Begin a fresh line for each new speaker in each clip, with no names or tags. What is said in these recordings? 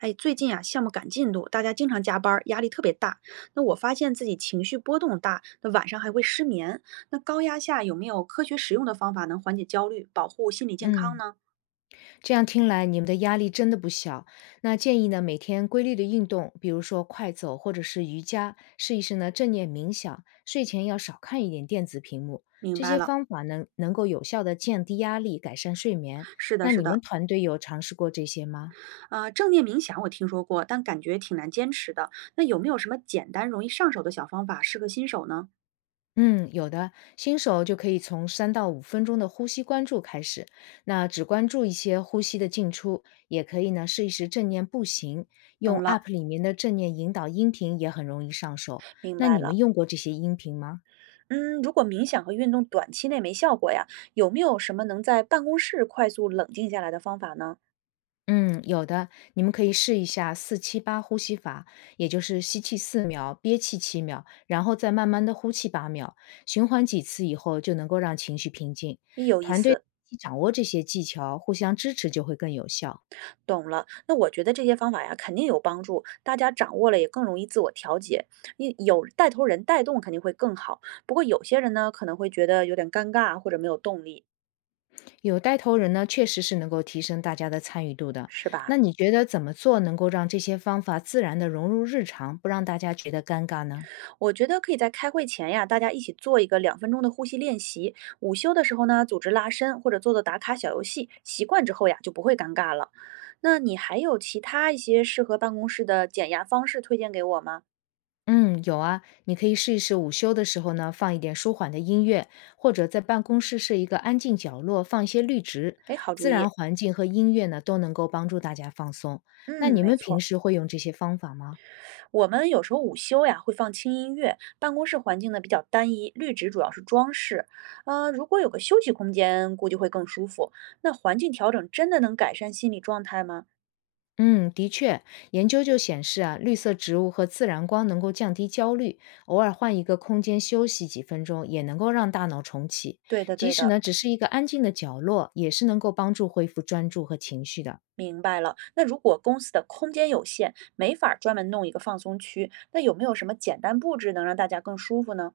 哎，最近啊，项目赶进度，大家经常加班儿，压力特别大。那我发现自己情绪波动大，那晚上还会失眠。那高压下有没有科学实用的方法能缓解焦虑，保护心理健康
嗯，
呢？
这样听来你们的压力真的不小。那建议呢，每天规律的运动，比如说快走或者是瑜伽，试一试呢正念冥想，睡前要少看一点电子屏幕。
明
这
白
些
了，
方法能够有效的降低压力，改善睡眠。
是的，
那
是
你们
的，
团队有尝试过这些吗？
正念冥想我听说过，但感觉挺难坚持的。那有没有什么简单容易上手的小方法适合新手呢？
嗯，有的，新手就可以从3到5分钟的呼吸关注开始，那只关注一些呼吸的进出，也可以呢试一试正念步行，用
懂了，
App 里面的正念引导音频也很容易上手。
明
那
白
你们
了。
用过这些音频吗？
嗯，如果冥想和运动短期内没效果呀，有没有什么能在办公室快速冷静下来的方法呢？
嗯，有的，你们可以试一下4-7-8呼吸法，也就是吸气4秒，憋气7秒，然后再慢慢的呼气8秒，循环几次以后就能够让情绪平静。
有意
团队
思。
一起掌握这些技巧，互相支持就会更有效。
懂了，那我觉得这些方法呀，肯定有帮助，大家掌握了也更容易自我调节。你有带头人带动肯定会更好。不过有些人呢，可能会觉得有点尴尬或者没有动力，
有带头人呢，确实是能够提升大家的参与度的。
是吧？
那你觉得怎么做能够让这些方法自然的融入日常，不让大家觉得尴尬呢？
我觉得可以在开会前呀，大家一起做一个两分钟的呼吸练习。午休的时候呢，组织拉伸或者做做打卡小游戏，习惯之后呀，就不会尴尬了。那你还有其他一些适合办公室的减压方式推荐给我吗？
嗯，有啊，你可以试一试午休的时候呢，放一点舒缓的音乐，或者在办公室设一个安静角落，放一些绿植，
哎，好主
自然
意。
环境和音乐呢，都能够帮助大家放松。那
嗯，
你
没
们平
错。
时会用这些方法吗？
我们有时候午休呀会放轻音乐，办公室环境呢比较单一，绿植主要是装饰。如果有个休息空间，估计会更舒服。那环境调整真的能改善心理状态吗？
嗯，的确，研究就显示啊，绿色植物和自然光能够降低焦虑，偶尔换一个空间休息几分钟，也能够让大脑重启。
对的，
即
对
使
的，
呢，只是一个安静的角落，也是能够帮助恢复专注和情绪的。
明白了。那如果公司的空间有限，没法儿专门弄一个放松区，那有没有什么简单布置能让大家更舒服呢？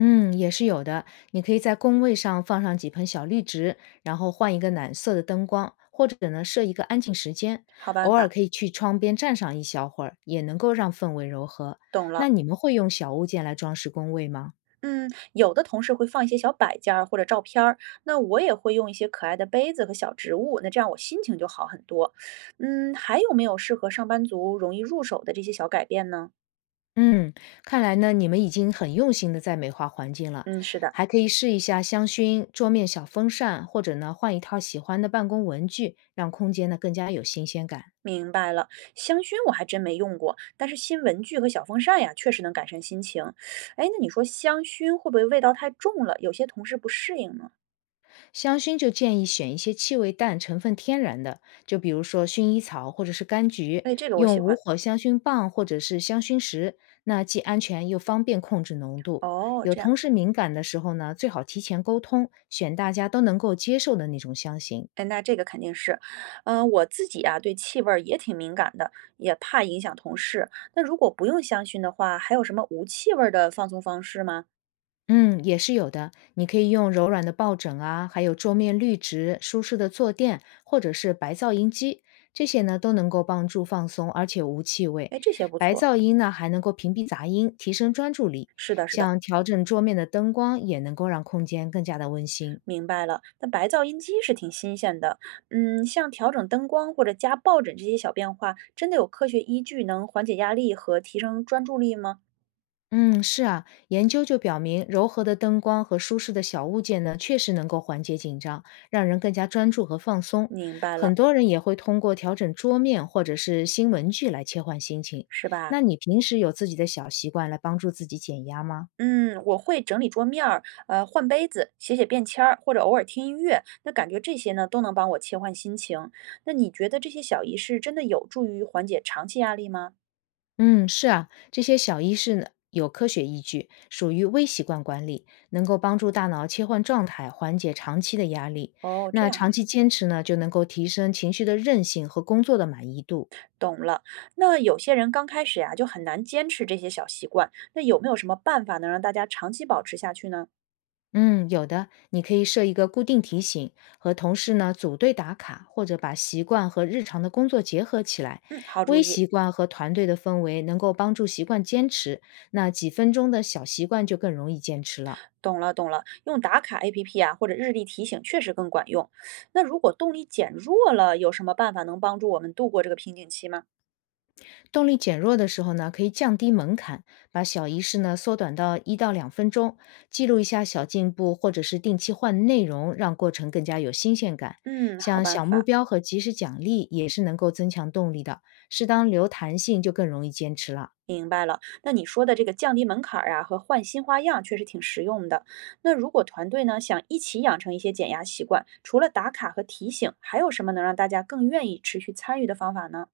嗯，也是有的。你可以在工位上放上几盆小绿植，然后换一个暖色的灯光，或者呢设一个安静时间，
好办
偶尔
法，
可以去窗边站上一小会儿，也能够让氛围柔和。
懂
那
了。
你们会用小物件来装饰工位吗？
嗯，有的同事会放一些小摆件儿或者照片儿，那我也会用一些可爱的杯子和小植物，那这样我心情就好很多。嗯，还有没有适合上班族容易入手的这些小改变呢？
嗯，看来呢，你们已经很用心的在美化环境了，
嗯，是的，
还可以试一下香薰、桌面小风扇，或者呢，换一套喜欢的办公文具，让空间呢更加有新鲜感。
明白了。香薰我还真没用过，但是新文具和小风扇呀，确实能改善心情。哎，那你说香薰会不会味道太重了，有些同事不适应呢？
香薰就建议选一些气味淡、成分天然的，就比如说薰衣草或者是柑橘，
哎，这个我
用
喜
无
欢。
火香薰棒或者是香薰石，那既安全又方便控制浓度。
哦，
有
这样。
同事敏感的时候呢，最好提前沟通，选大家都能够接受的那种香型。
哎，那这个肯定是，嗯，我自己啊对气味儿也挺敏感的，也怕影响同事。那如果不用香薰的话，还有什么无气味儿的放松方式吗？
嗯，也是有的。你可以用柔软的抱枕啊，还有桌面绿植、舒适的坐垫，或者是白噪音机，这些呢都能够帮助放松，而且无气味。
哎，这些不
白
错。
噪音呢还能够屏蔽杂音，提升专注力。
是的，是的，
像调整桌面的灯光，也能够让空间更加的温馨。
明白了。那白噪音机是挺新鲜的，嗯，像调整灯光或者加抱枕这些小变化，真的有科学依据能缓解压力和提升专注力吗？
嗯，是啊，研究就表明，柔和的灯光和舒适的小物件呢，确实能够缓解紧张，让人更加专注和放松。
明白
很
了，
多人也会通过调整桌面或者是新文具来切换心情。
是吧？
那你平时有自己的小习惯来帮助自己减压吗？
嗯，我会整理桌面儿，换杯子，写写便签儿，或者偶尔听音乐。那感觉这些呢，都能帮我切换心情。那你觉得这些小仪式真的有助于缓解长期压力吗？
嗯，是啊，这些小仪式呢，有科学依据，属于微习惯管理，能够帮助大脑切换状态，缓解长期的压力。
哦，这
那
样啊，
长期坚持呢，就能够提升情绪的韧性和工作的满意度。
懂了。那有些人刚开始呀，就很难坚持这些小习惯。那有没有什么办法能让大家长期保持下去呢？
嗯，有的，你可以设一个固定提醒，和同事呢组队打卡，或者把习惯和日常的工作结合起来。
嗯，好主
微
意。
习惯和团队的氛围能够帮助习惯坚持，那几分钟的小习惯就更容易坚持了。
懂了，懂了，用打卡 APP 啊，或者日历提醒确实更管用。那如果动力减弱了，有什么办法能帮助我们度过这个瓶颈期吗？
动力减弱的时候呢，可以降低门槛，把小仪式呢缩短到1到2分钟，记录一下小进步，或者是定期换内容，让过程更加有新鲜感。
嗯，好
像
办
小目
法。
标和及时奖励也是能够增强动力的，适当留弹性就更容易坚持了。
明白了，那你说的这个降低门槛儿啊和换新花样确实挺实用的。那如果团队呢想一起养成一些减压习惯，除了打卡和提醒，还有什么能让大家更愿意持续参与的方法呢？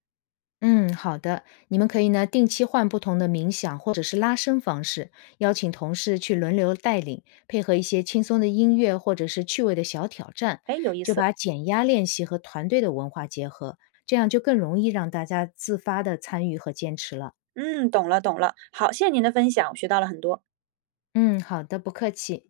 嗯，好的。你们可以呢定期换不同的冥想或者是拉伸方式，邀请同事去轮流带领，配合一些轻松的音乐或者是趣味的小挑战，
哎，有意
就
思。
把减压练习和团队的文化结合，这样就更容易让大家自发的参与和坚持了。
嗯，懂了懂了，好，谢谢您的分享，我学到了很多。
嗯，好的，不客气。